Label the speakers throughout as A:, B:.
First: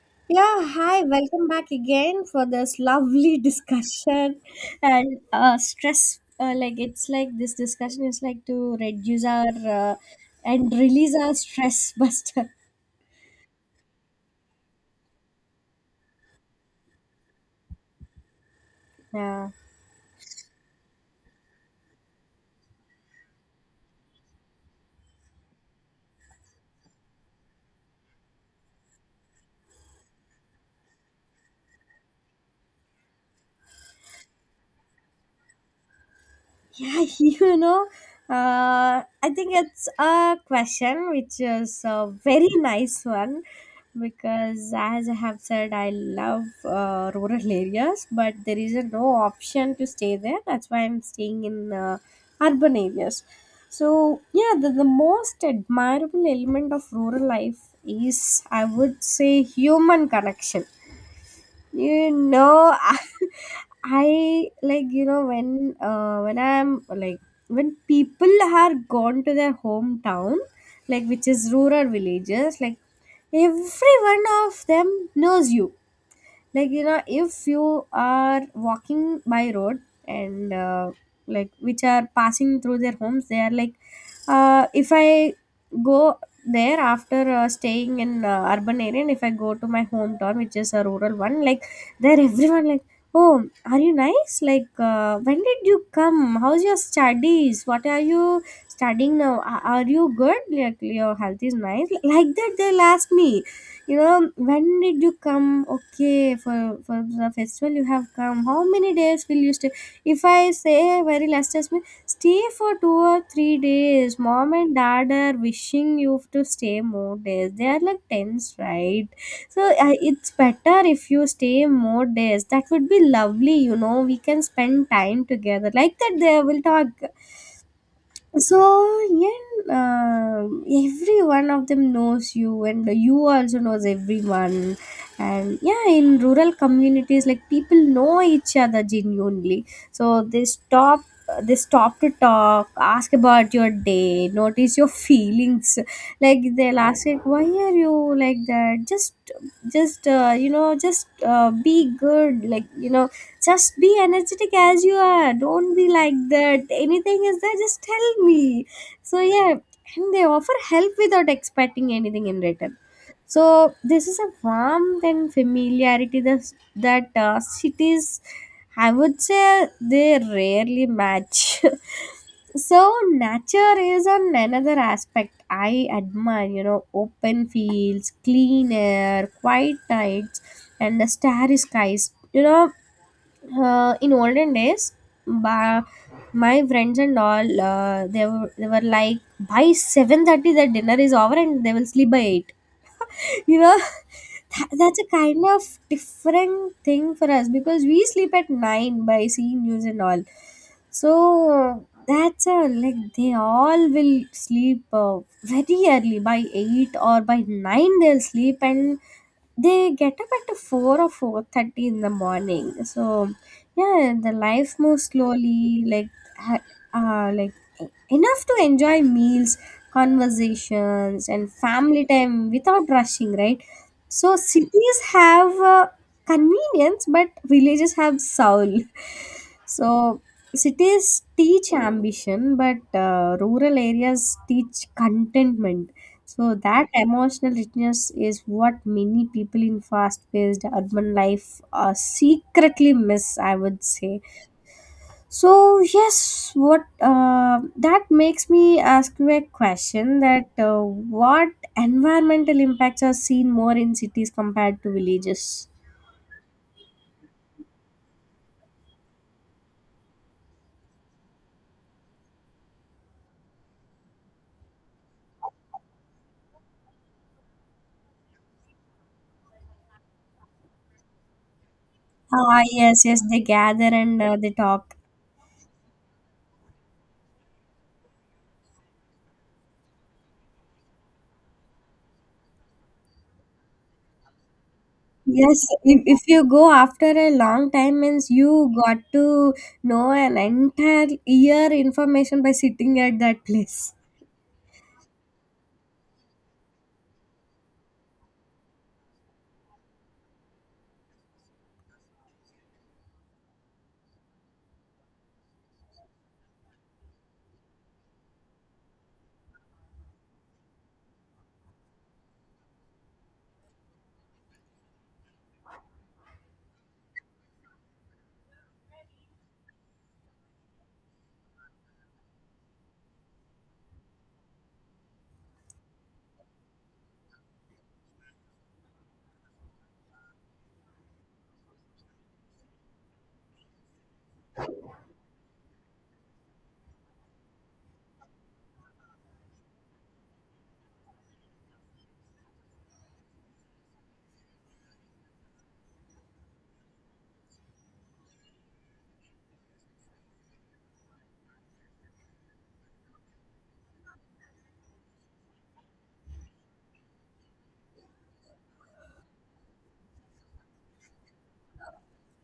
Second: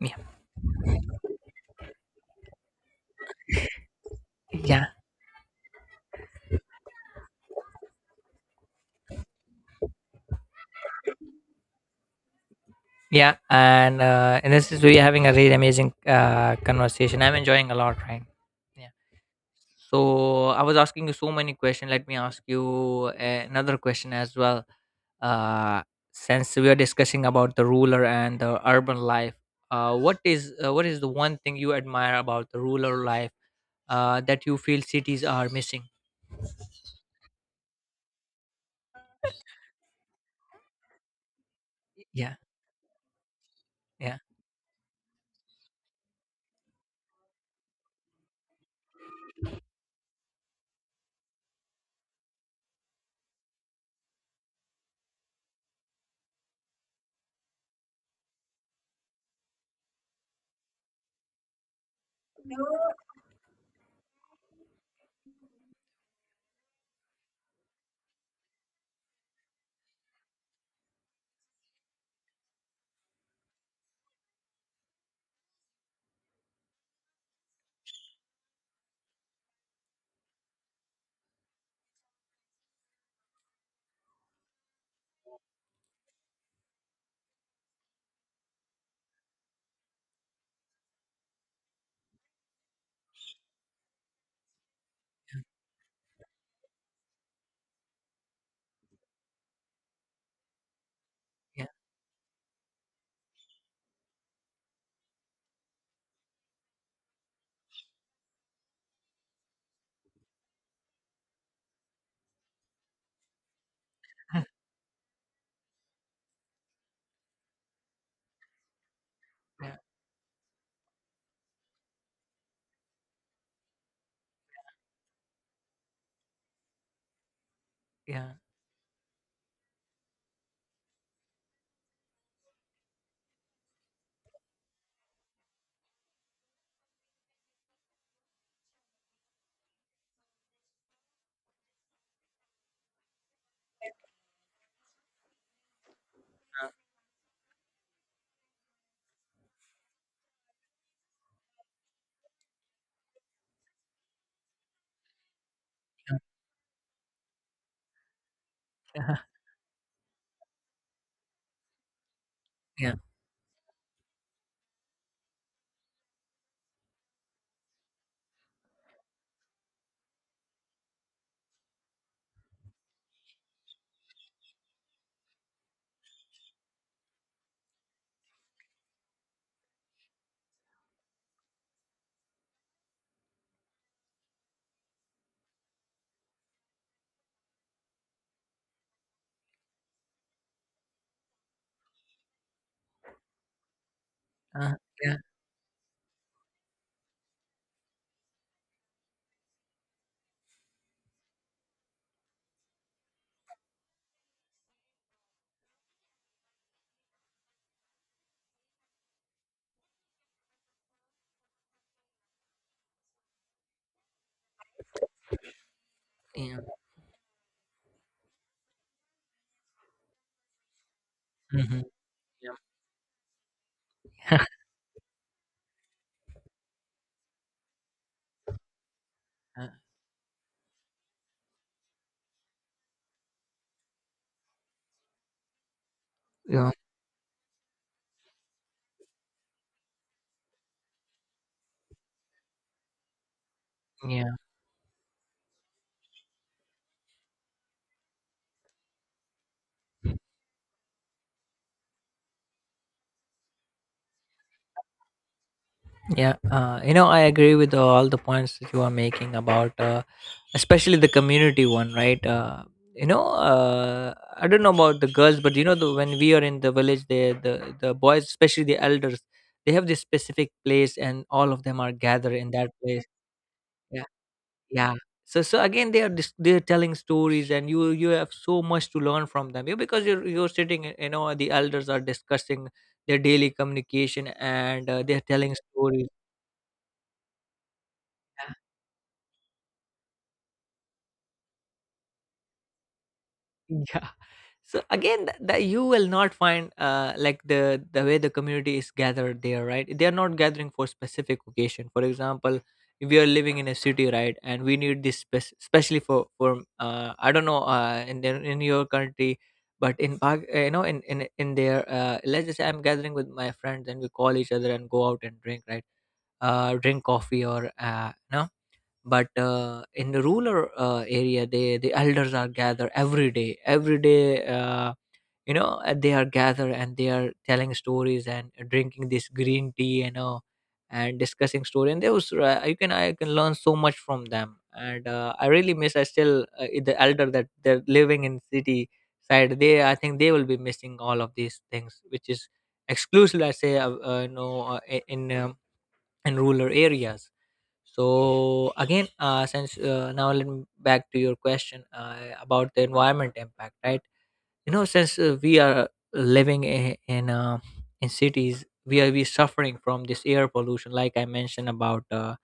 A: Yeah,
B: Yeah, hi, welcome back again for this lovely discussion
A: yeah,
B: and stress. Like, it's like this discussion is like to reduce our and release our stress buster.
A: yeah, and in this is we are having a really amazing conversation. I'm enjoying a lot, right? Yeah.
B: Yeah.
A: So I was asking you so many questions. Let me ask you another question as well. uh, since we are discussing about the ruler and the urban life, what is the one thing you admire about the ruler life that you feel cities are missing?
B: Yeah, you know, uh, I think it's a question which is a
A: Yeah,
B: very nice one
A: yeah,
B: because, as I have said, I love rural areas, but there is a no option to stay there. That's why I'm staying in urban areas. So, yeah, the most admirable element of rural life is, I would say, human connection. You know, I like, you know, when I'm like, when people are gone to their hometown, like, which is rural villages, like every one of them knows you. Like, you know, if you are walking by road and like, which are passing through their homes, they are like, if I go there after staying in urban area, and if I go to my hometown, which is a rural one, like there, everyone like, oh, are you nice, like when did you come, how's your studies, what are you studying now, are you good, like your health is
A: yeah,
B: nice, like that they'll ask me, you know, when did you come, okay, for the festival you have come, how many days will you stay, if I say very last time stay for 2 or 3 days, mom and dad are wishing you to stay more days, they are like tense, right? So,
A: yeah,
B: it's better if you stay more days, that would be lovely, you know, we can spend time together, like that they will talk.
A: yeah.
B: So yeah, every one of them knows you, and you also knows everyone. And yeah, in rural communities, like people know each other genuinely. So they stop to talk, ask about your day, notice your feelings. Like they'll ask, like, why are you like that? Just, you know, just be good. Like, you know, just be energetic as you are, don't be like that, anything is there, just tell me.
A: Uh-huh.
B: So yeah, and they offer help without expecting anything in return.
A: Yeah.
B: So this is a warmth and familiarity that cities, I would say, they rarely match. So nature is on another aspect I admire, you know, open fields, clean air, quiet nights, and the starry skies, you know. In olden days, ba- my friends and all, they were like, by 7:30 the dinner is over and they will sleep by 8. You know, that,
A: uh,
B: that's a
A: yeah.
B: kind of different thing for us because we sleep at 9 by seeing news and all. So that's a, like, they all will sleep, very early, by 8 or by 9 they'll sleep, and they get up at 4 or 4:30 in the morning. So yeah, the life moves slowly, like
A: Yeah.
B: uh, like e- enough to enjoy meals, conversations, and
A: Mm-hmm.
B: family time
A: Yeah.
B: without rushing, right? So cities have convenience, but villages have soul.
A: Hmm.
B: So cities teach ambition, but rural areas teach contentment. So
A: Yeah.
B: that emotional richness is what many people in fast paced urban life secretly miss, I would say.
A: Yeah.
B: So yes, what, that makes me ask you a question that, what environmental impacts are seen more in cities compared to villages?
A: Yeah, I agree with all the points that you are making about, especially the community one, right? I don't know about the girls, but the, when we are in the village, the boys, especially the elders, they have this specific place, and all of them are gathered in
B: Ah
A: that
B: yes,
A: place.
B: yes, they gather
A: Yeah,
B: and they
A: yeah.
B: talk.
A: So again, they are they are telling stories, and you have so much to learn from them. You Because you're sitting, the elders are discussing their daily communication, and they are telling
B: Yes, if,
A: stories.
B: if you go after a long time means
A: Yeah.
B: you got to know an entire year information by sitting at that place.
A: Yeah, so again, that you will not find like the way the community is gathered there, right? They are not gathering for specific occasion. For example, if we are living in a city, right, and we need this especially for I don't know, in their, in your country. But in you know, in in their, let's just say I'm gathering with my friends and we call each other and go out and drink, right? Drink coffee, or no. But in the rural area, they the elders are gathered every day, every day. You know, they are gathered and they are telling stories and drinking this green tea, you know. And discussing story and those. You can I can learn so much from them. And I really miss. I still The elder that they're living in city side, they I think they will be missing all of these things, which is exclusively, I say, in rural areas. So again, since now let me back to your question about the environment impact, right? You know, since we are living in in cities, we are we suffering from this air pollution. Like I mentioned about uh,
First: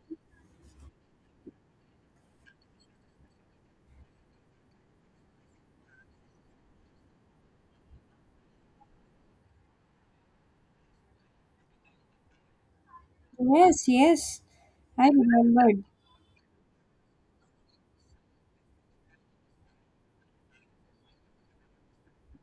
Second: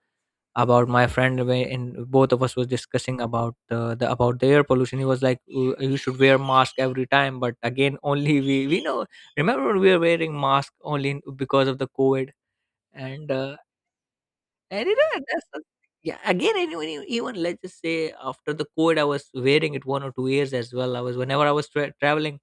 A: about my friend, and both of us was discussing about the about the air pollution. He was like, "You should wear mask every time." But again, only we know. Remember when we were wearing mask only because of the covid. And
B: Yes, yes,
A: and you
B: I
A: know, that's the—
B: remembered.
A: yeah. Again, and even let's just say after the COVID, I was wearing it 1 or 2 years as well. I was Whenever I was traveling,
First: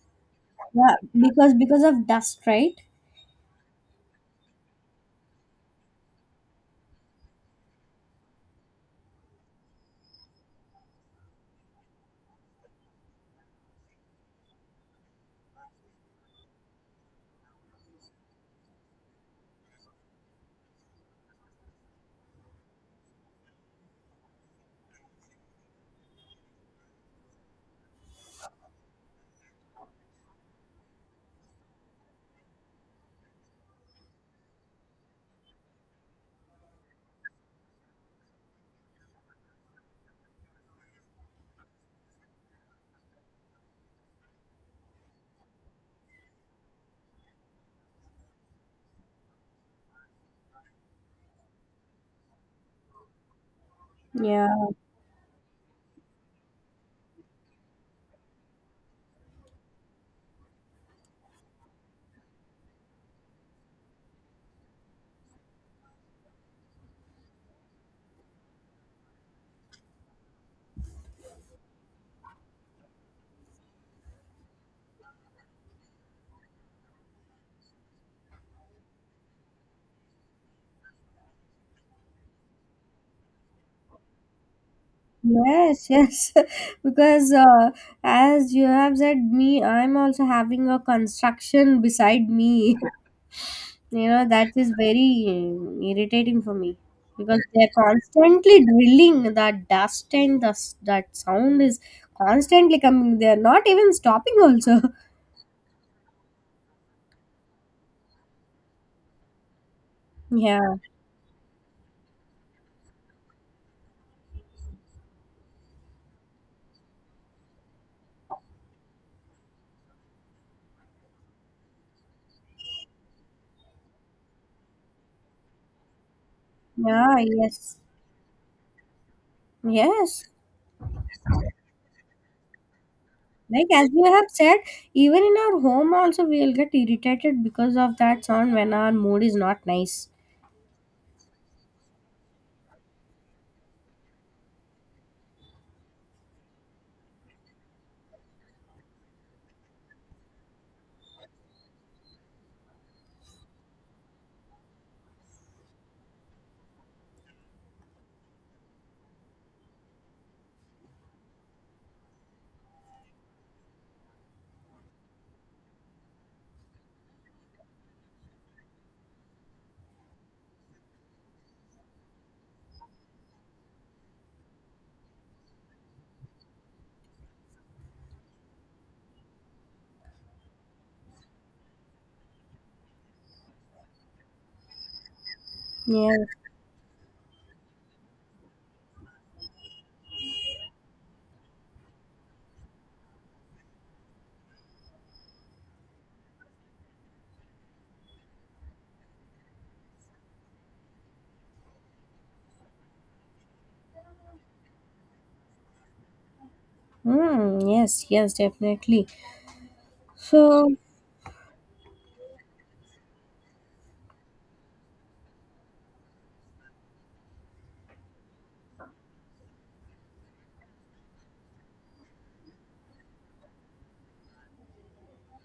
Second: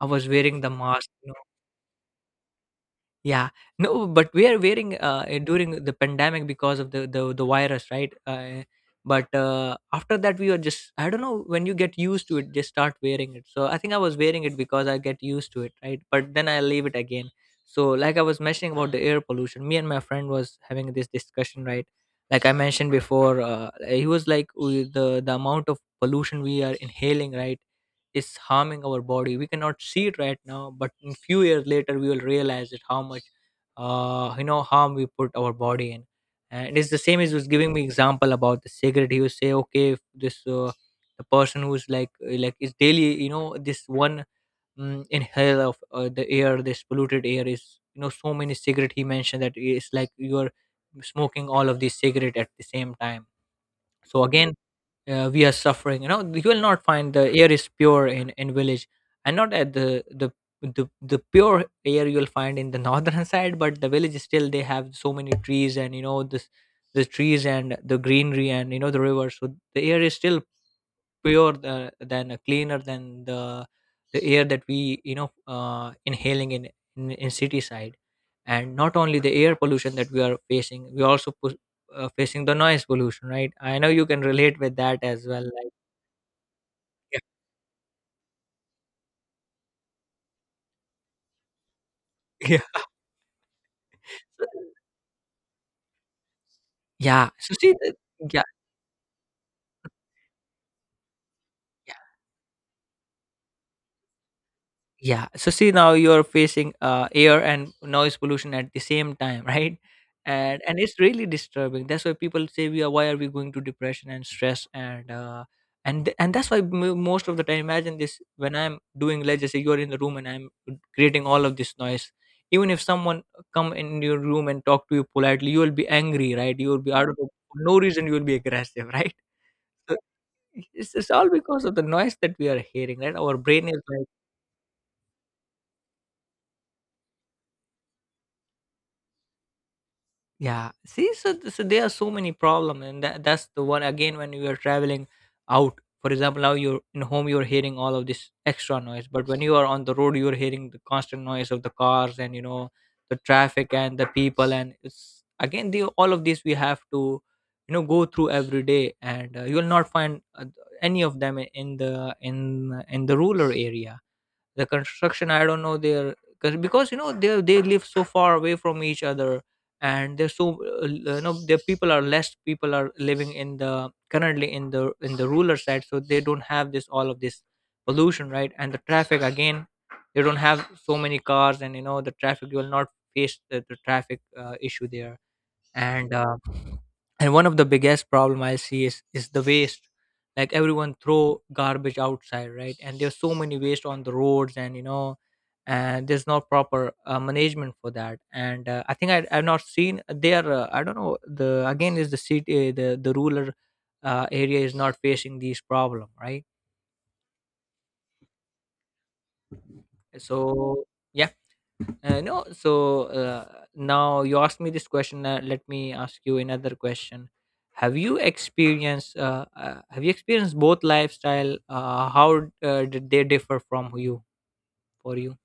A: I was wearing the
B: Yeah,
A: mask.
B: because of dust, right?
A: Yeah, no, but we are wearing during the pandemic because of the virus, right? But after that, we were just— I don't know, when you get used to it, just start wearing it. So I think I was wearing it because I get used to it, right? But then I leave it again. So like I was mentioning about the air pollution, me and my friend was having this discussion, right? Like I mentioned before, he was like, "Oh, the amount of pollution we are inhaling, right, is harming our body. We cannot see it right now, but in few years later we will realize it, how much harm we put our body in." And it's the same as— was giving me example about the cigarette. He was say, okay, if this the person who's like, like, is daily, you know, this one, inhale of the air, this polluted air is— you know, so many cigarette, he mentioned, that it's like you're smoking all of these cigarette at the same time. So
B: Yeah.
A: again, we are suffering. You know, you will not find the air is pure in village. And not at the— the pure air you'll find in the northern side. But the village is still, they have so many trees, and you know this, the trees and the greenery, and you know the river. So the air is still pure than cleaner than the air that we you know inhaling in, in city side. And not only the air pollution that we are facing, we also facing the noise pollution, right? I know you can relate with that as well, like.
B: Yes, yes,
A: Yeah,
B: because, as you have said, me, I'm also having a construction beside
A: yeah.
B: me. You know,
A: so,
B: that is very irritating for me
A: yeah,
B: because
A: so
B: they're
A: see the— yeah.
B: constantly drilling that dust, and that sound is constantly coming. They're not even stopping, also.
A: Yeah. So see, now you're facing air and noise pollution at the same time, right? And
B: Yeah,
A: and it's really disturbing. That's why people say— we are— why are we going to depression and stress, and that's why most of the time, imagine this, when I'm doing, let's just say you're in the room and I'm creating all of this noise. Even if someone come in your room and talk to you politely, you will be angry, right? You will be out
B: yeah,
A: of for
B: yes,
A: no reason. You will be aggressive, right? So
B: yes.
A: it's all because of the noise that we are hearing, right? Our
B: Like
A: brain is
B: as you
A: like—
B: have said, even in our home also, we'll get irritated because of that sound when our mood is not nice.
A: yeah, see, so, so there are so many problems, and that's the one, again, when you are traveling out. For example, now you're in home, you're hearing all of this extra noise, but when you are on the road, you're hearing the constant noise of the cars and you know the traffic and the people, and it's again the— all of this we have to you know go through every day. And you will not find any of them in the in the rural area. The construction, I don't know their cause, because you know they live so far away from each other. And they're so you know, the people are less, people are living in the— currently in the ruler side. So they don't have this— all of this pollution, right? And the traffic again, they don't have so many cars and you know the traffic. You will not face the traffic issue there. and
B: Yes.
A: uh, and one of the biggest problem I see is the waste. Like everyone throw garbage outside, right? And there's so many waste on the roads and you know, and there's no proper management for that. And I think I've not seen there. I don't know the— again, is the city, the rural area is not facing these problem, right?
B: Hmm. Yes. Yes. Definitely. So,
A: So yeah. No, so now you asked me this question. Let me ask you another question. Have you experienced both lifestyle? How did they differ from you, for you?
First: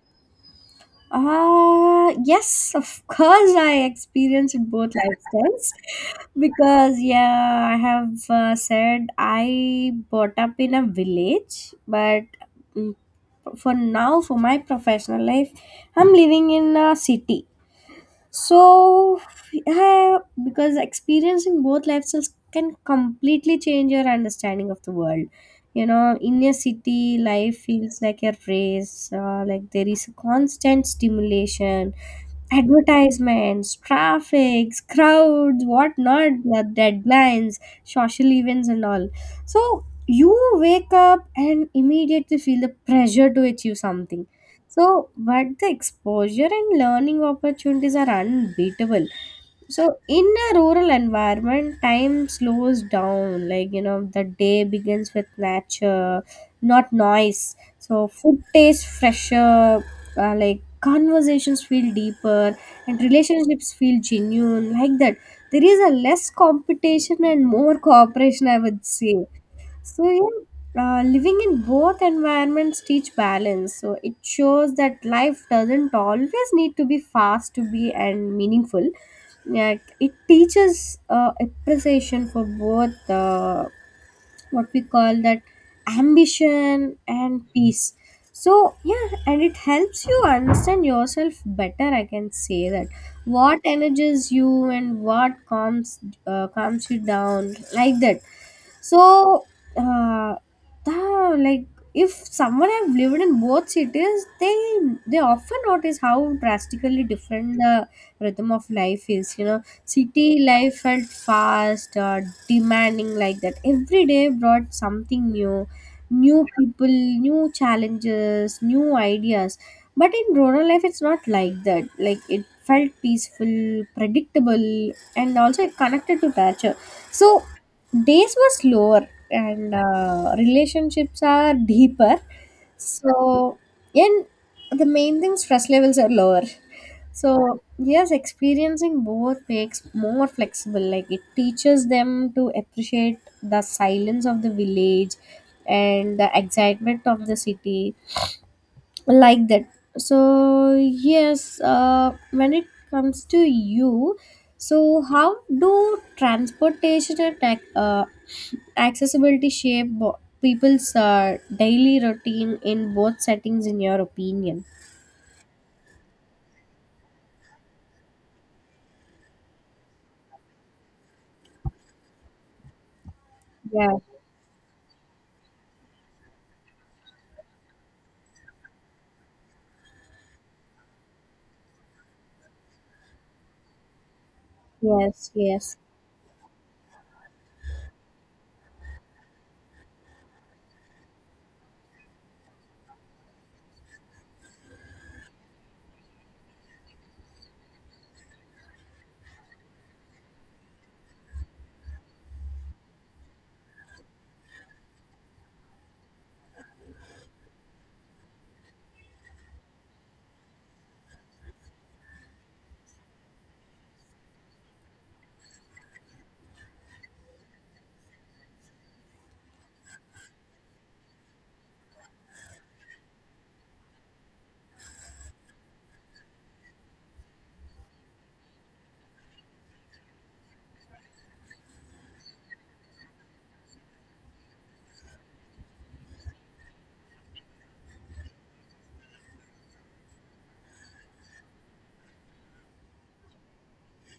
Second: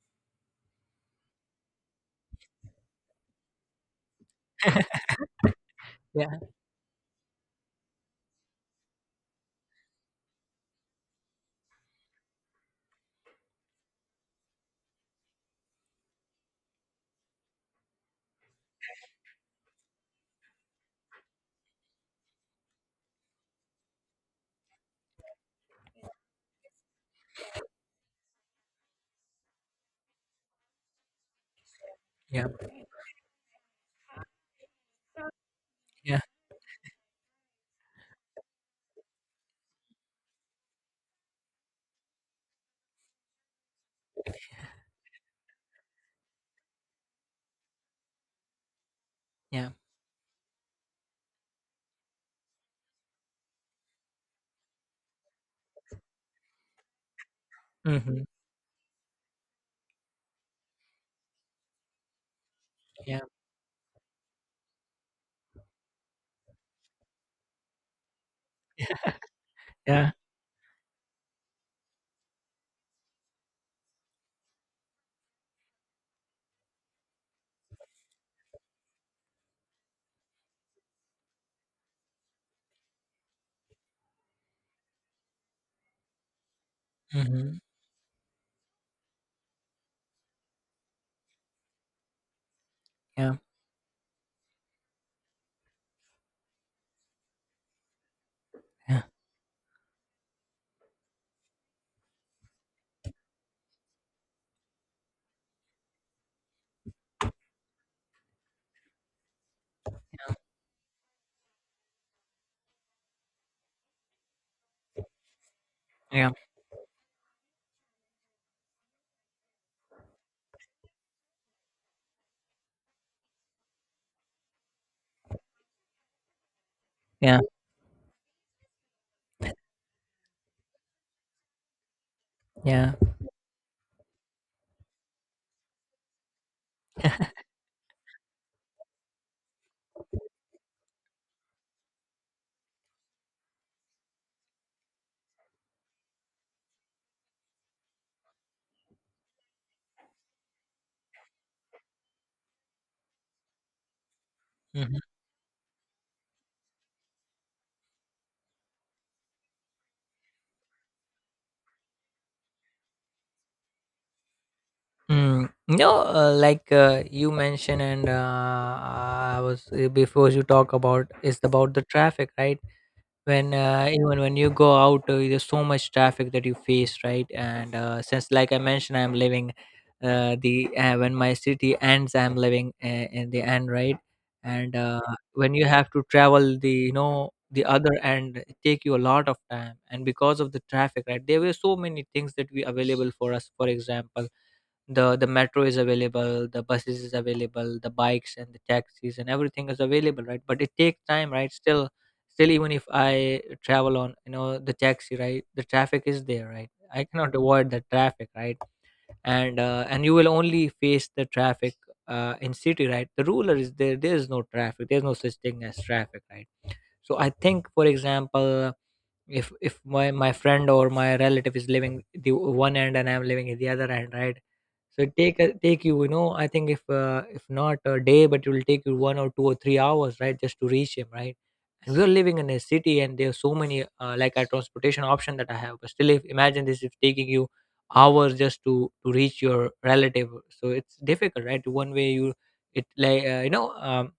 B: yes, of course, I experienced both lifestyles
A: Yeah,
B: because yeah, I have said I brought up in a village, but mm, for now, for my professional life, I'm living in a city. So, yeah, because experiencing both lifestyles can completely change your understanding of the world. You know, in a city, life feels like a race, like there is constant stimulation,
A: yeah,
B: advertisements, traffic, crowds,
A: yeah,
B: whatnot, the deadlines, social events, and all. So, you wake up and immediately feel the pressure to achieve something, so, but the exposure and learning opportunities are unbeatable.
A: yeah,
B: So, in a rural environment, time slows down. Like, you know, the day begins with nature, not noise. So,
A: mm-hmm.
B: food tastes fresher, like conversations feel deeper, and
A: Yeah,
B: relationships feel genuine. Like that, there is a less competition and more cooperation, I would say. So
A: yeah,
B: yeah, living in both environments teach balance. So it shows that life doesn't always need to be fast to be and meaningful. Yeah, it teaches appreciation for both, what we call that, ambition and
A: mm-hmm.
B: peace. So yeah, and it helps you understand yourself better, I can say that.
A: Yeah,
B: What energizes you and what calms you down, like that.
A: yeah,
B: So uh, the, like, if someone have lived in both cities, they often notice how drastically different the rhythm of life is, you know. City life felt fast, demanding, like that. Every day brought something new,
A: yeah,
B: new people, new challenges, new ideas. But in rural life, it's not like that. Like, it felt peaceful, predictable, and also connected to nature.
A: yeah,
B: So days were slower, and relationships are deeper.
A: yeah.
B: So, and the main thing, stress levels are lower. So, yes, experiencing both makes more flexible. Like it teaches them to appreciate the silence of the village and the excitement of the city, like that. So, yes, when it comes to you,
A: Mm-hmm.
B: so how do transportation and accessibility shape people's daily routine in both settings, in your opinion?
A: Mm. No, like you mentioned, and I was before you talk about is about the traffic, right? when
B: Yeah,
A: Even when you go out, there's so much traffic that you face, right? And since like I mentioned, I'm living, the when my city ends, I'm living in the end, right, and
B: yes,
A: when you
B: yes,
A: have to travel the— you know, the other end, it take you a lot of time and because of the traffic, right? There were so many things that we available for us. For example, the metro is available, the buses is available, the bikes and the taxis and everything is available, right? But it takes time, right? Still even if I travel on you know the taxi, right, the traffic is there, right? I cannot avoid the traffic, right? And you will only face the traffic in city, right? The ruler is there, there is no traffic, there's no such thing as traffic, right? So I think, for example, if my friend or my relative is living the one end and I'm living in the other end, right? So it take you, you know, I think, if not a day, but it will take you 1 or 2 or 3 hours, right, just to reach him, right? And we're living in a city and there are so many like a transportation option that I have. But still, if— imagine this is taking you hours just to reach your relative. So it's difficult, right? One way you— it like,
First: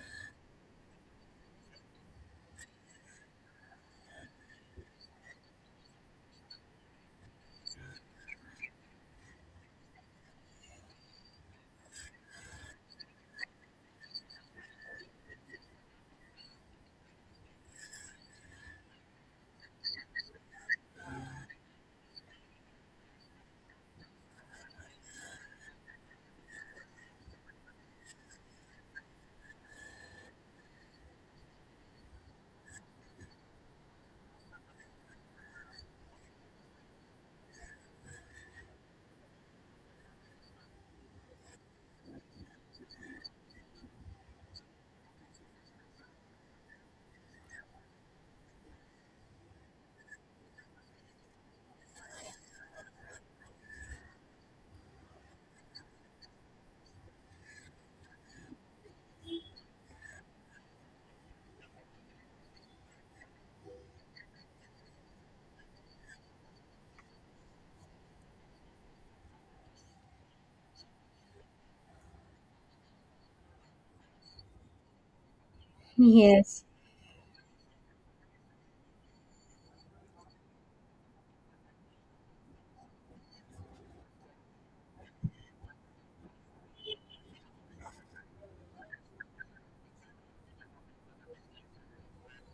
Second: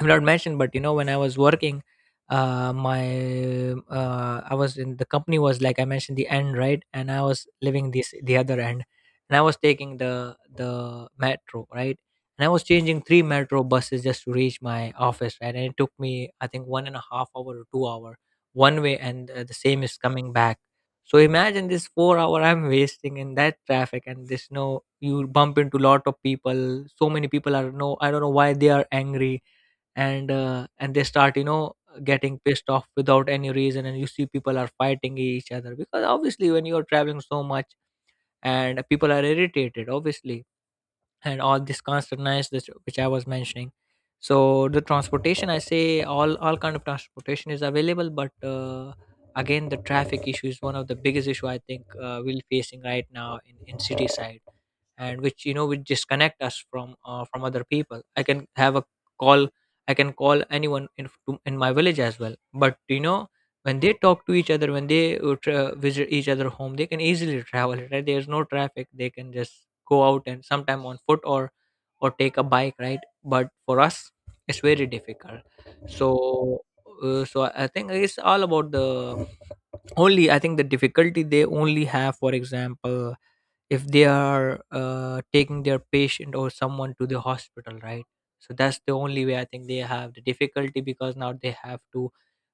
A: I will not mentioned, But you know, when I was working, my I was in the company was like I mentioned the end, right, and I was living this the other end. And I was taking the metro, right, and I was changing three metro buses just to reach my office, right. And it took me, I think, 1.5 hour or 2 hour one way, and the same is coming back. So imagine this, 4 hour I'm wasting in that traffic. And there's no, you bump into lot of people. So many people are, no, I don't know why they are angry. And they start, you know, getting pissed off without any reason, and you see people are fighting each other. Because obviously when you're traveling so much, and people are irritated obviously, and all this constant noise that, which I was mentioning. So the transportation, I say all kind of transportation is available, but again, the traffic issue is one of the biggest issue, I think we're facing right now in city side. And which, you know, would disconnect us from other people. I can have a call, I can call anyone in in my village as well, but you know, when they talk to each other, when they visit each other home, they can easily travel, right. There's no traffic, they can just go out and sometime on foot, or take a bike, right. But for us, it's very difficult. So
B: yes.
A: so I think it's all about the, only, I think the difficulty they only have, for example, if they are taking their patient or someone to the hospital, right. So that's the only way, I think, they have the difficulty, because now they have to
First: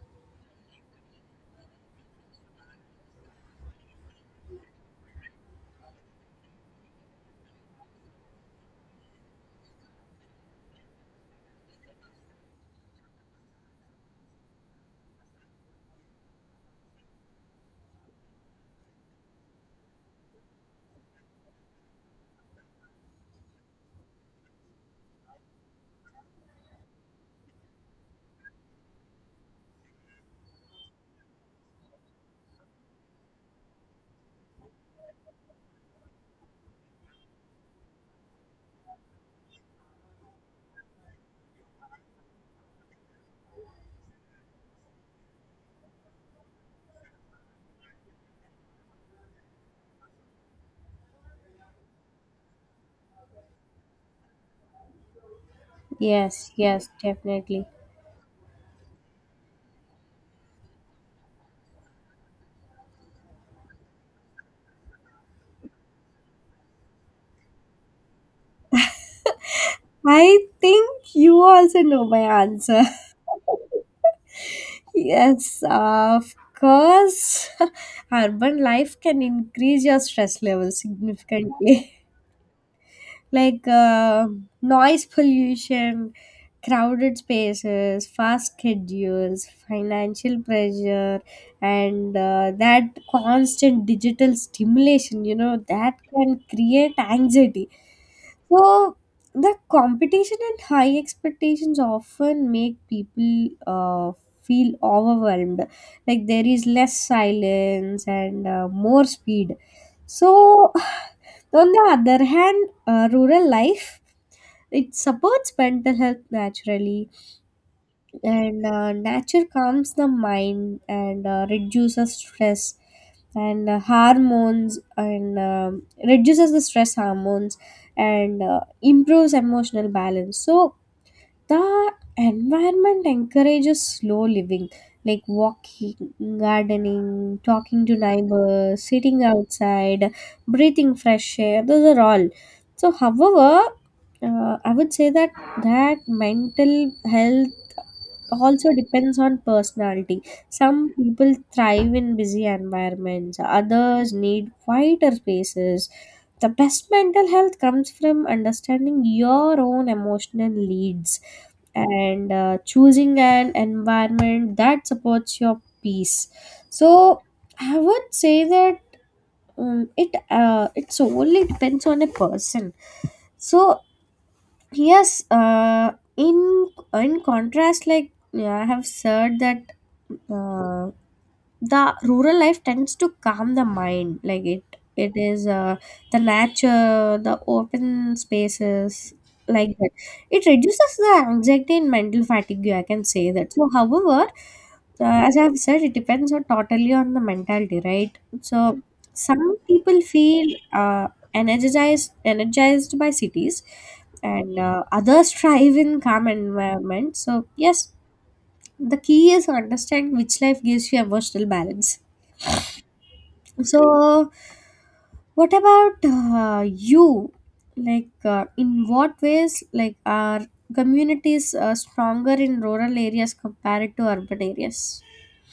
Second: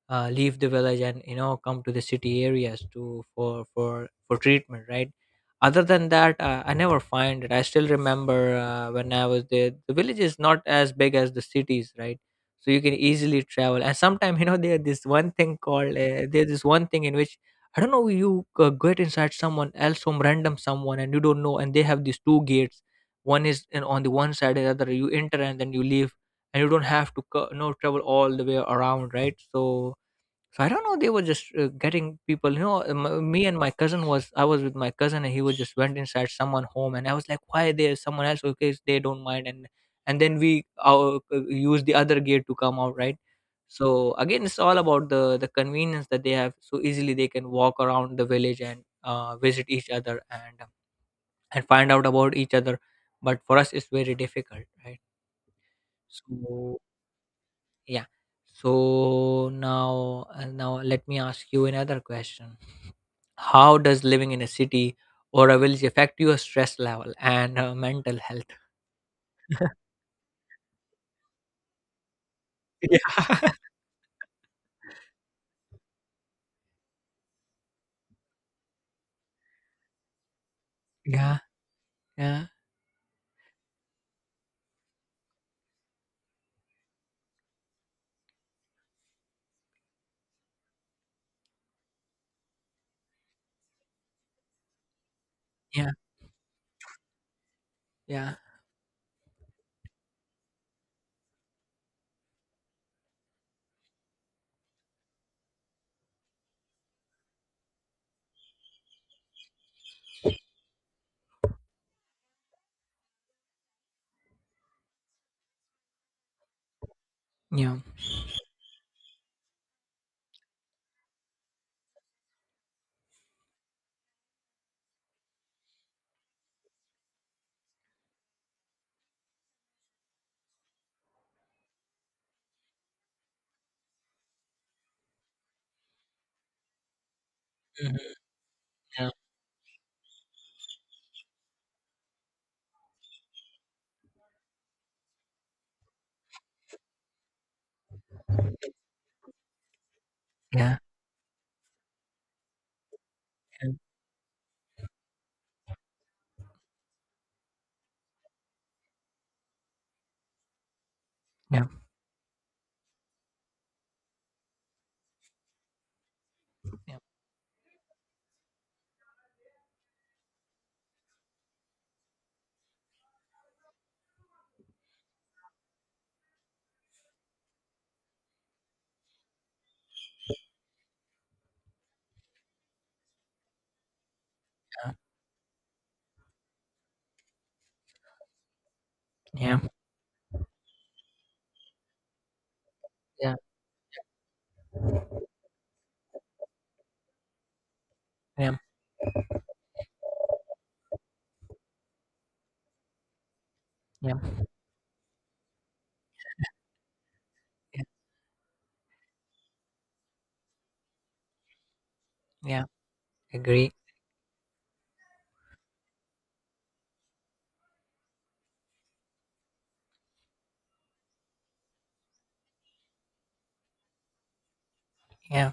A: leave the village and, you know, come to the city areas to, for treatment, right. Other than that, I never find it. I still remember when I was there, the village is not as big as the cities, right. So you can easily travel. And sometimes you know, there this one thing called there's this one thing in which, I don't know, you get inside someone else, some random someone, and you don't know, and they have these two gates. One is in, on the one side, and the other you enter and then you leave, and you don't have to co- no travel all the way around, right. So so I don't know, they were just getting people. You know, me and my cousin was, I was with my cousin, and he was just went inside someone home, and I was like, "Why there's someone else? Okay, they don't mind." And then we uh, use the other gate to come out, right? So again, it's all about the convenience that they have. So easily they can walk around the village and visit each other and find out about each other. But for us, it's very difficult, right?
B: Yes,
A: So
B: yes, definitely.
A: yeah. So now, now let me ask you another question. How does living in a city or a village affect your stress level and mental health?
B: I think you also know my answer. Yes, of course. Urban life can increase your stress level
A: Yeah.
B: significantly.
A: Yeah.
B: Like, noise pollution, crowded spaces, fast schedules, financial pressure, and that constant digital stimulation, you know, that can create anxiety.
A: Yeah.
B: So the competition and high expectations often make people feel overwhelmed. Like there is less silence and more speed. So, on the other hand, rural life, it supports mental health naturally,
A: Yeah.
B: and nature calms the mind and reduces stress and hormones, and reduces the stress hormones and improves emotional balance. So the environment encourages slow living, like walking, gardening, talking to
A: Mm-hmm.
B: neighbors,
A: Yeah.
B: sitting outside, breathing fresh air, those are all. So however, I would say that that mental health also depends on personality.
A: Yeah.
B: Some people thrive in busy environments,
A: Mhm.
B: others need quieter spaces. The best mental health comes from understanding your own emotional needs
A: Yeah.
B: and choosing an environment that supports your peace.
A: Yeah.
B: So, I would say that it's only depends on a person. So, yes, in contrast, like yeah, I have said that. Mm. uh, the rural life tends to calm the mind, like it is, the nature, the open spaces,
A: Yeah. Yeah.
B: like that, it reduces the anxiety and mental fatigue, I can say
A: Yeah. Yeah.
B: that. So however, as I've said, it depends on, totally on the mentality, right?
A: Yeah.
B: So some people feel energized by cities,
A: Yeah.
B: and others thrive in calm environment. So yes,
A: Yeah.
B: the key is understand which life gives you emotional balance.
A: Yeah. Agree.
B: So, what about you? Like, in what ways, like, are communities stronger in rural areas compared to urban areas?
A: Yeah.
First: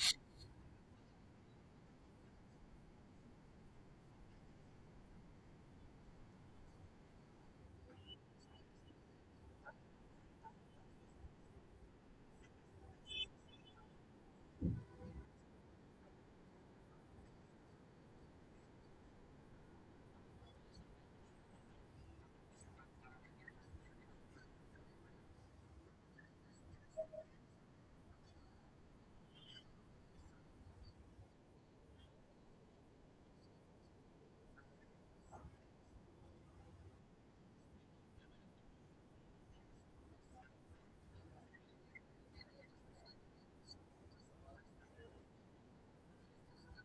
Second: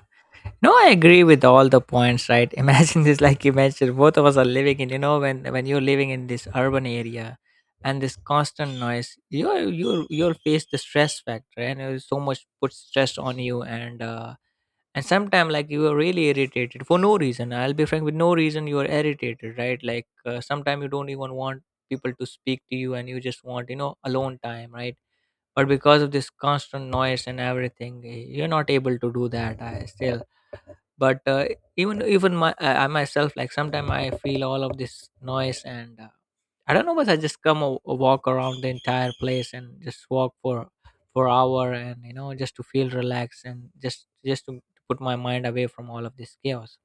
A: No, I agree with all the points, right? Imagine this, like you mentioned, both of us are living in, you know, when you're living in this urban area and this constant noise, you'll face the stress factor, and so much puts stress on you, and sometimes like you are really irritated for no reason, I'll be frank, with no reason you are irritated, right. Like sometimes you don't even want people to speak to you, and you just want, you know, alone time, right. But because of this constant noise and everything, you're not able to do that. I still, but even my I myself, like sometimes I feel all of this noise and I don't know, but I just come a walk around the entire place and just walk for hour and, you know, just to feel relaxed and just to put my mind away from all of this chaos.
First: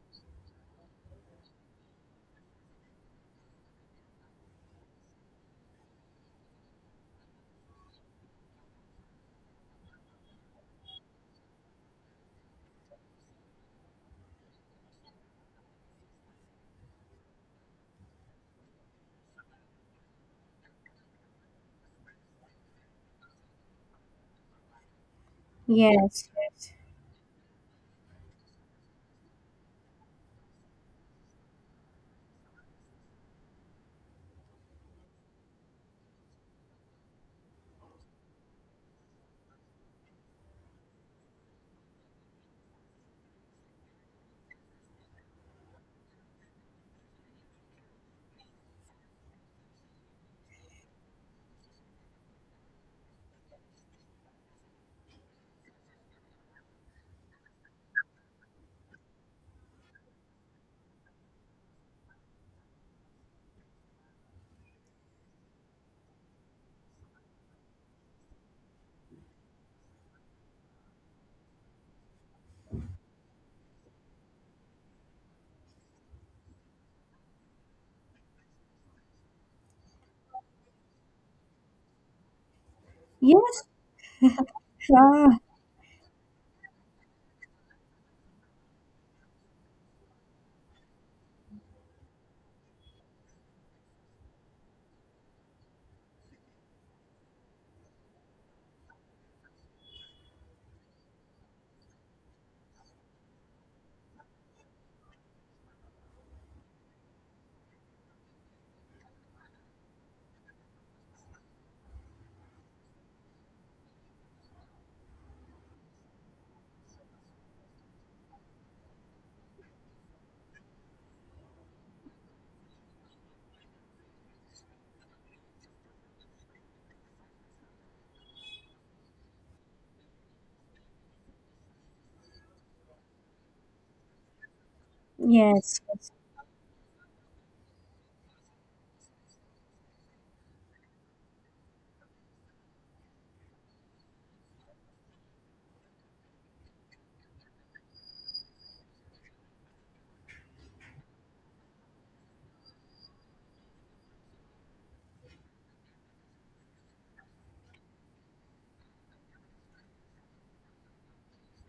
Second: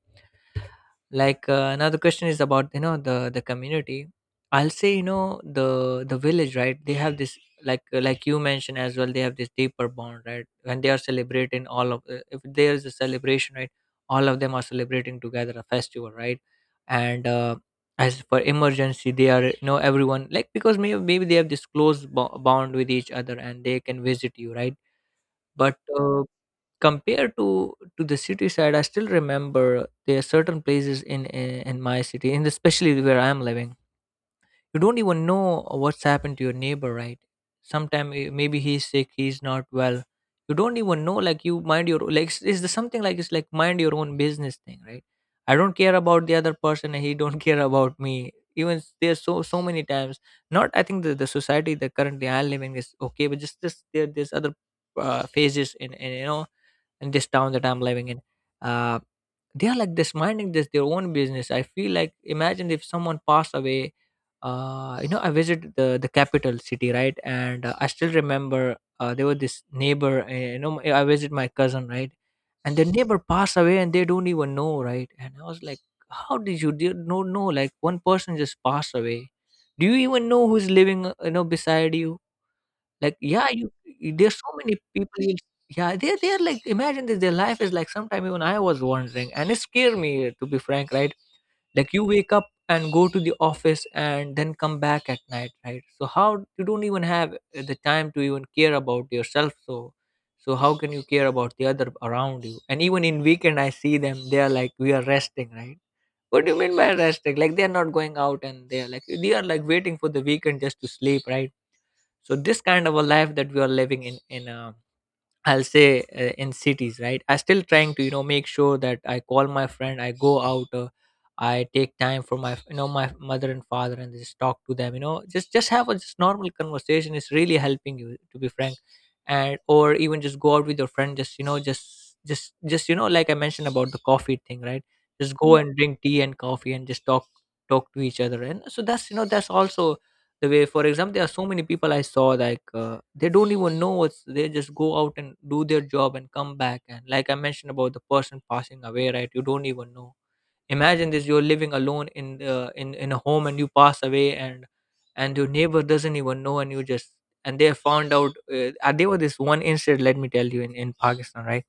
A: Like now the question is about, you know, the community, I'll say, you know, the village, right, they have this, like you mentioned as well, they have this deeper bond, right. When they are celebrating all of, if there is a celebration, right, all of them are celebrating together, a festival, right. And as for emergency, they are, you know, everyone, like because maybe they have this close bond with each other, and they can visit you, right. But
B: Yes, yes,
A: compared to the city side, I still remember, there are certain places in my city, and especially where I'm living, you don't even know what's happened to your neighbor, right. Sometime maybe he's sick, he's not well, you don't even know. Like, you mind your, like is the something like it's like mind your own business thing, right. I don't care about the other person, and he don't care about me. Even there's so many times, not I think the society that currently I'm living is okay, but just this there's other phases in, you know, in this town that I'm living in, uh, they are like this, minding this their own business, I feel like. Imagine if someone passed away, you know, I visited the capital city, right, and I still remember, there was this neighbor, you know, I visit my cousin, right, and the neighbor passed away and they don't even know, right. And I was like, how did you do, no no, like one person just passed away, do you even know who's living, you know, beside you? Like, yeah,
B: yes,
A: you, there's so many people. You,
B: sure.
A: yeah, they're like, imagine this, their life is like, sometime even I was wondering, and it scared me, to be frank, right? Like, you wake up and go to the office and then come back at night, right? So how, you don't even have the time to even care about yourself, so so how can you care about the other around you? And even in weekend I see them, they are like we are resting, right? What do you mean by resting? Like they are not going out, and they are like, they are like waiting for the weekend just to sleep, right? So this kind of a life that we are living in, I'll say in cities, right, I still trying to, you know, make sure that I call my friend, I go out, I take time for my, you know, my mother and father, and just talk to them, you know, just have a, just normal conversation is really helping you, to be frank. And or even just go out with your friend, just, you know, just you know, like I mentioned about the coffee thing, right, just go, yeah, and
B: Yes,
A: drink
B: yes.
A: tea and coffee and just talk, talk to each other. And so that's, you know, that's also the way. For example, there are so many people I saw, like they don't even know what's, they just go out and do their job and come back. And like I mentioned about the person passing away, right, you don't even know. Imagine this, you're living alone in the, in a home, and you pass away and your neighbor doesn't even know, and you just, and they found out, there was this one incident, let me tell you, in Pakistan, right.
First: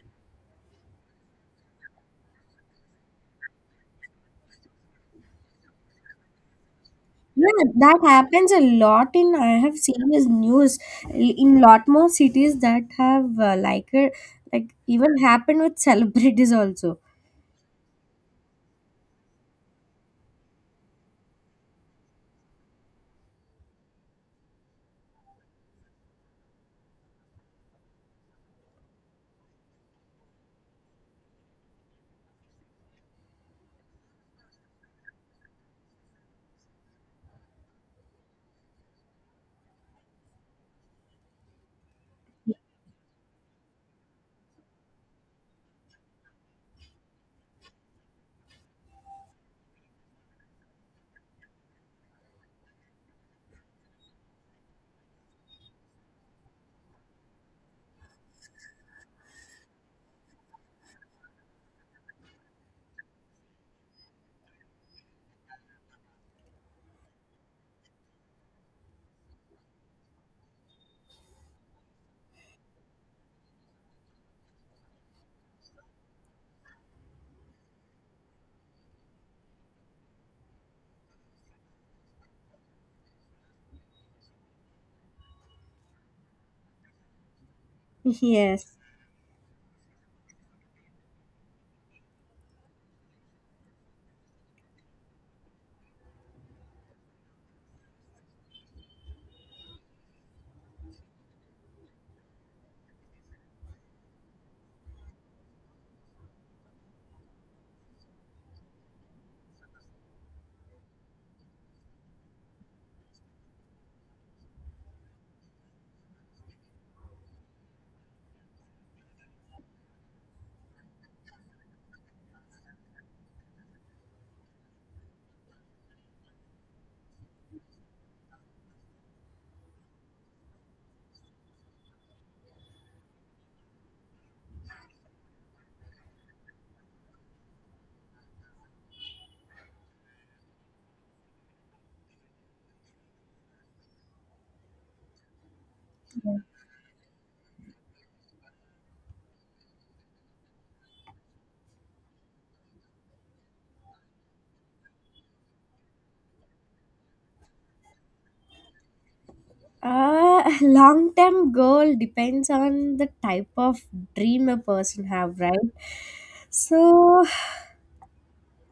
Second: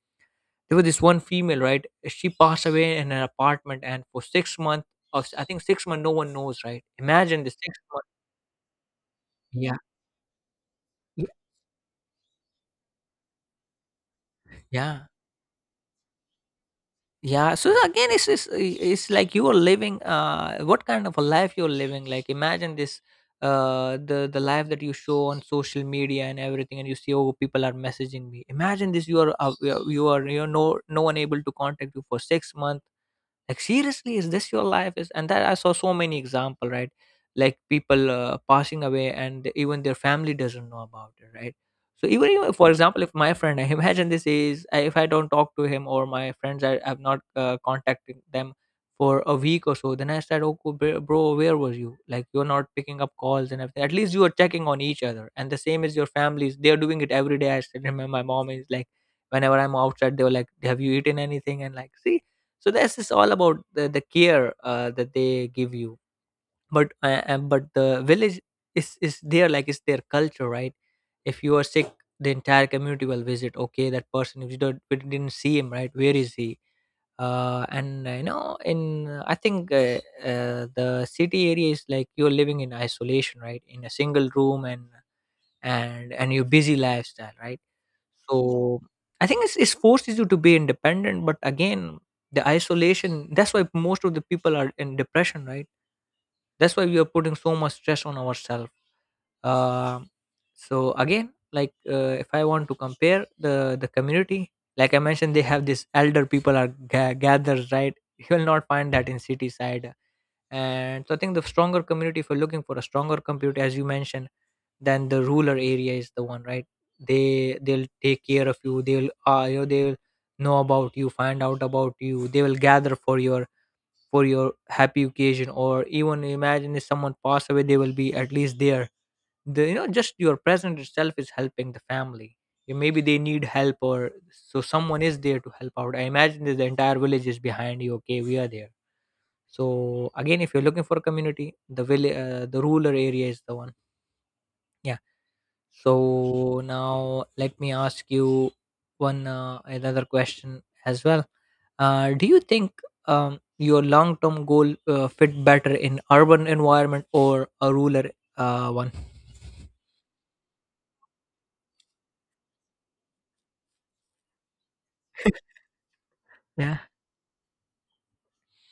A: There was this one female, right, she passed away in an apartment, and for 6 months, of I think 6 months, no one knows, right. Imagine this.
B: Yeah,
A: six
B: that
A: months
B: happens a lot in, I have
A: Yeah.
B: seen this news in lot more cities that have, like
A: Yeah,
B: even happened with celebrities also.
A: yeah. So again, it's it's like you are living. What kind of a life you're living? Like imagine this, the life that you show on social media and everything, and you see, oh, people are messaging me. Imagine this. You are no one able to contact you for 6 months. Like, seriously, is this your life? Is and that I saw so many example, right? Like people passing away and even their family doesn't know about it, right? So even if, for example, if my friend I imagine this is if I don't talk to him or my friends, I have not contacted them for a week or so, then I said, oh, bro, where was you? Like, you're not picking up calls and everything. At least you are checking on each other. And the same is your families, they're doing it every day. I still remember my mom is like, whenever I'm outside, they were like, have you eaten anything? And like, see, so this is all about the care that they give you. But but the village is there. Like, it's their culture, right? If you are sick, the entire community will visit, okay, that person. If you don't, we didn't see him, right? Where is he? Uh, and you know in I think The city area is like you're living in isolation, right? In a single room. And your busy lifestyle, right?
B: Yes.
A: So I think it's forces you to be independent, but again, the isolation. That's why most of the people are in depression, right? That's why we are putting so much stress on ourselves. Um so again, like if I want to compare the community, like I mentioned, they have this elder people are gathered, right? You will not find that in city side. And so I think the stronger community, if you're looking for a stronger community, as you mentioned, then the rural area is the one, right? They'll take care of you. They'll you know, they'll know about you, find out about you. They will gather for your, for your happy occasion, or even imagine if someone passed away, they will be at least there. The, you know, just your presence itself is helping the family. Yeah, maybe they need help, or so someone is there to help out. I imagine that the entire village is behind you. Okay, we are there. So again, if you're looking for a community, the the rural area is the one. Yeah. So now let me ask you one another question as well. Do you think your long-term goal fit better in urban environment or a rural one?
B: Long term goal depends on the type of dream a person have, right?
A: Yeah.
B: So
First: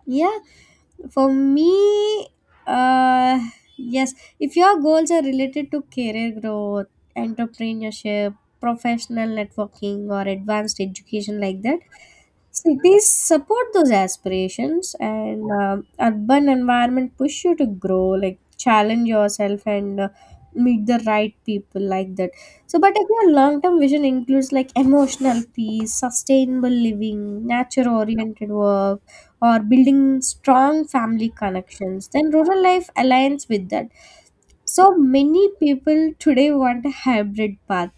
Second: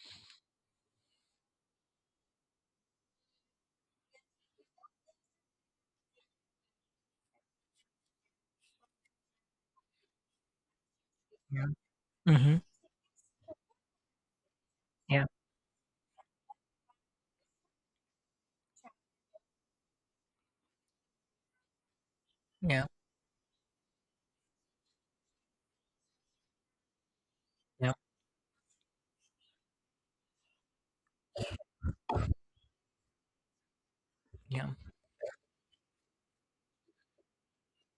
B: yeah, for me, uh yes, if your goals are related to career growth, entrepreneurship, professional networking, or advanced education, like
A: Yeah.
B: that,
A: Mm-hmm.
B: cities support those aspirations.
A: Yeah.
B: And urban environment push you to grow, like challenge yourself and meet the right people, like that. So
A: Yeah.
B: but if your long term vision includes, like, emotional peace, sustainable living, nature
A: Yeah.
B: oriented work, or building strong family connections, then rural life aligns with that.
A: Yeah.
B: So many people today want a hybrid path,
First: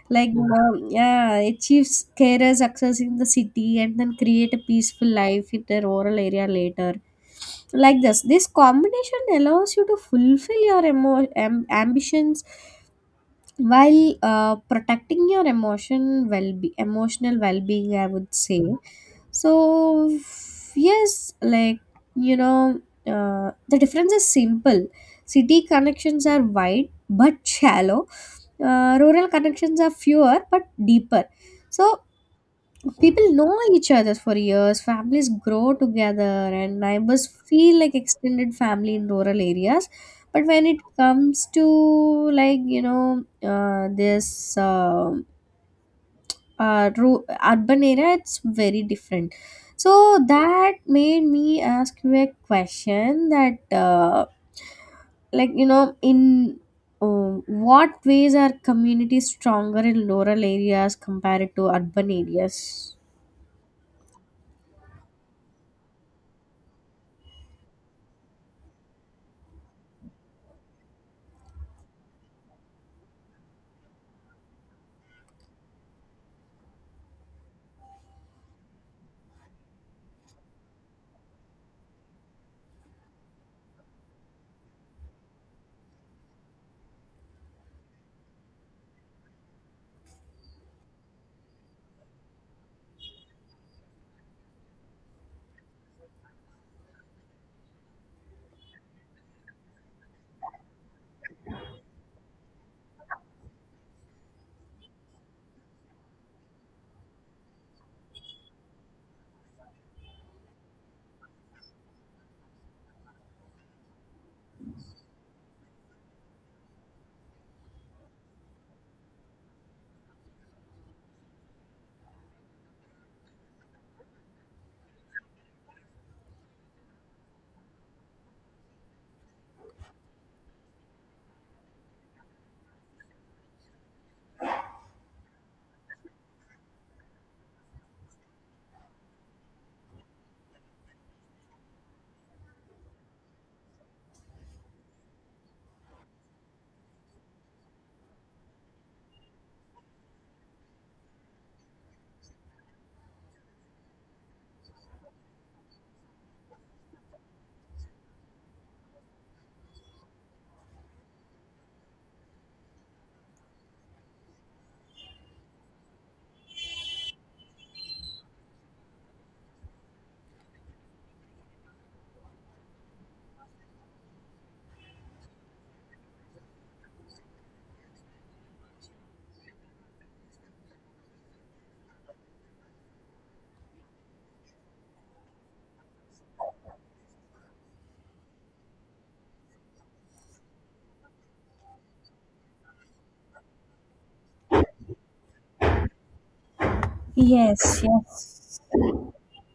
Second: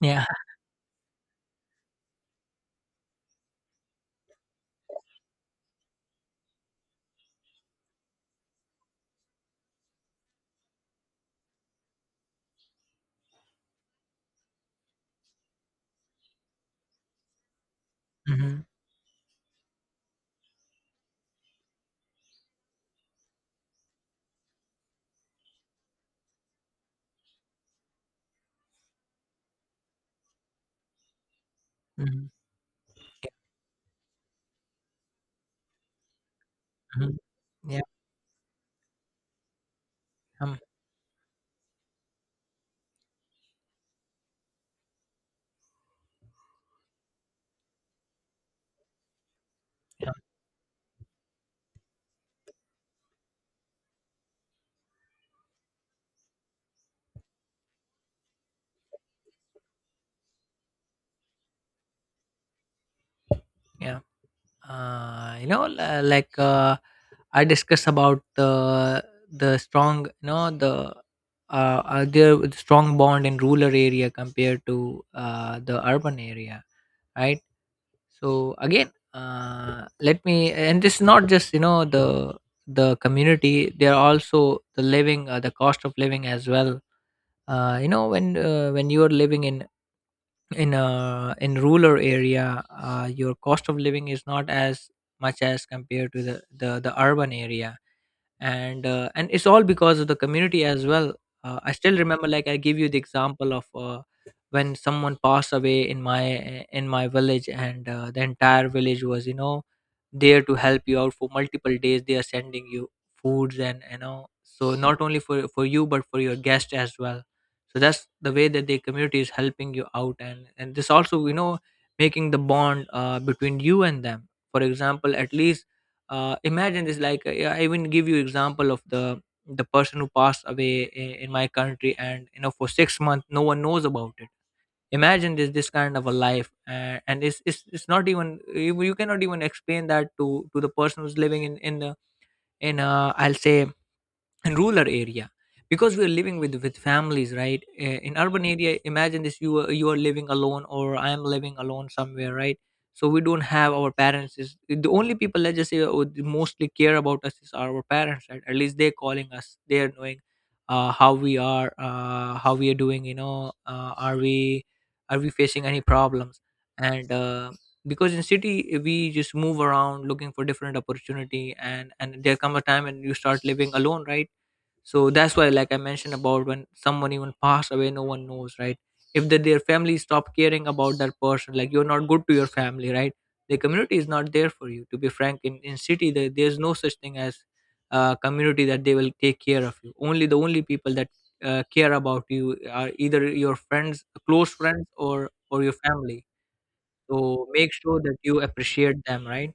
A: Yeah.
B: like you, yeah, achieves career success in the city and then create a peaceful life in the rural area later. Like, this combination allows you to fulfill your ambitions while protecting your emotional well-being, I would
A: Mm-hmm.
B: say. So, yes, like, you know, the difference is simple. City connections are wide but shallow, rural connections are fewer but deeper. So,
A: Mm-hmm.
B: people
A: Yeah.
B: know each other for years, families grow together, and
A: Mm-hmm.
B: neighbors feel
A: Yeah.
B: like extended family in rural areas. But
A: Um,
B: when it comes to, like, you know, uh, ru- urban area, it's very different. So
A: yeah.
B: that made me ask you a question that, like you know, in uh, what ways are communities stronger in rural areas compared to urban areas?
A: Yeah. You know, like I discussed about the strong, you know, the there was strong bond in rural area compared to the urban area, right? So again, let me, and this is not just, you know, the community. They are also the living, the cost of living as well. When you are living in a, in rural area, your cost of living is not as much as compared to the urban area. And and it's all because of the community as well. I still remember, like, I give you the example of when someone passed away in my, in my village. And the entire village was, you know, there to help you out for multiple days. They are sending you foods, and, you know, so not only for you, but for your guest as well. So that's the way that the community is helping you out. And this also, you know, making the bond between you and them. For example, at least imagine this, like, yeah, I even give you example of the person who passed away in my country, and you know, for 6 months no one knows about it. Imagine this, this kind of a life. And it's not even you, you cannot even explain that to the person who's living in the, in I'll say, and rural area, because we are living with families, right? In urban area, imagine this, you are living alone, or I am living alone somewhere, right? So we don't have our parents, is the only people, let's just say, would mostly care about us is our parents, right? At least they're calling us, they're knowing how we are, how we are doing, you know, are we, are we facing any problems? And Because in city, we just move around looking for different opportunity. And there come a time and you start living alone, right? So that's why, like I mentioned about, when someone even passed away, no one knows, right? If their family stop caring about that person, like, you're not good to your family, right? The community is not there for you, to be frank. In city, there's no such thing as community that they will take care of you. Only the only people that care about you are either your friends, close friends, or your family. So make
B: Yes,
A: sure that you
B: yes,
A: appreciate them, right?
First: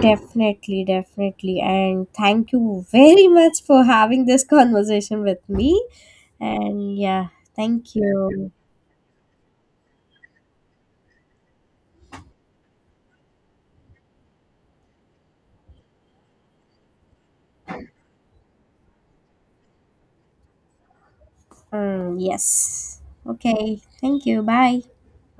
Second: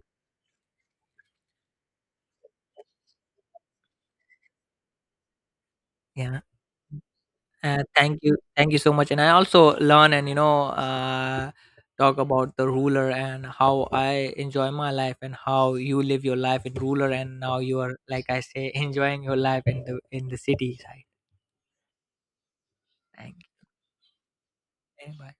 B: definitely, definitely. And thank you very much for having this conversation with me.
A: Yeah.
B: And yeah, thank you.
A: Thank you so much. And I also learn, and you know talk about the ruler and how I enjoy my life, and how you live your life in ruler, and now you are, like I say, enjoying your life in the, in the city side.
B: Mm, yes.
A: Thank you.
B: Okay. Thank you. Bye.
A: Bye.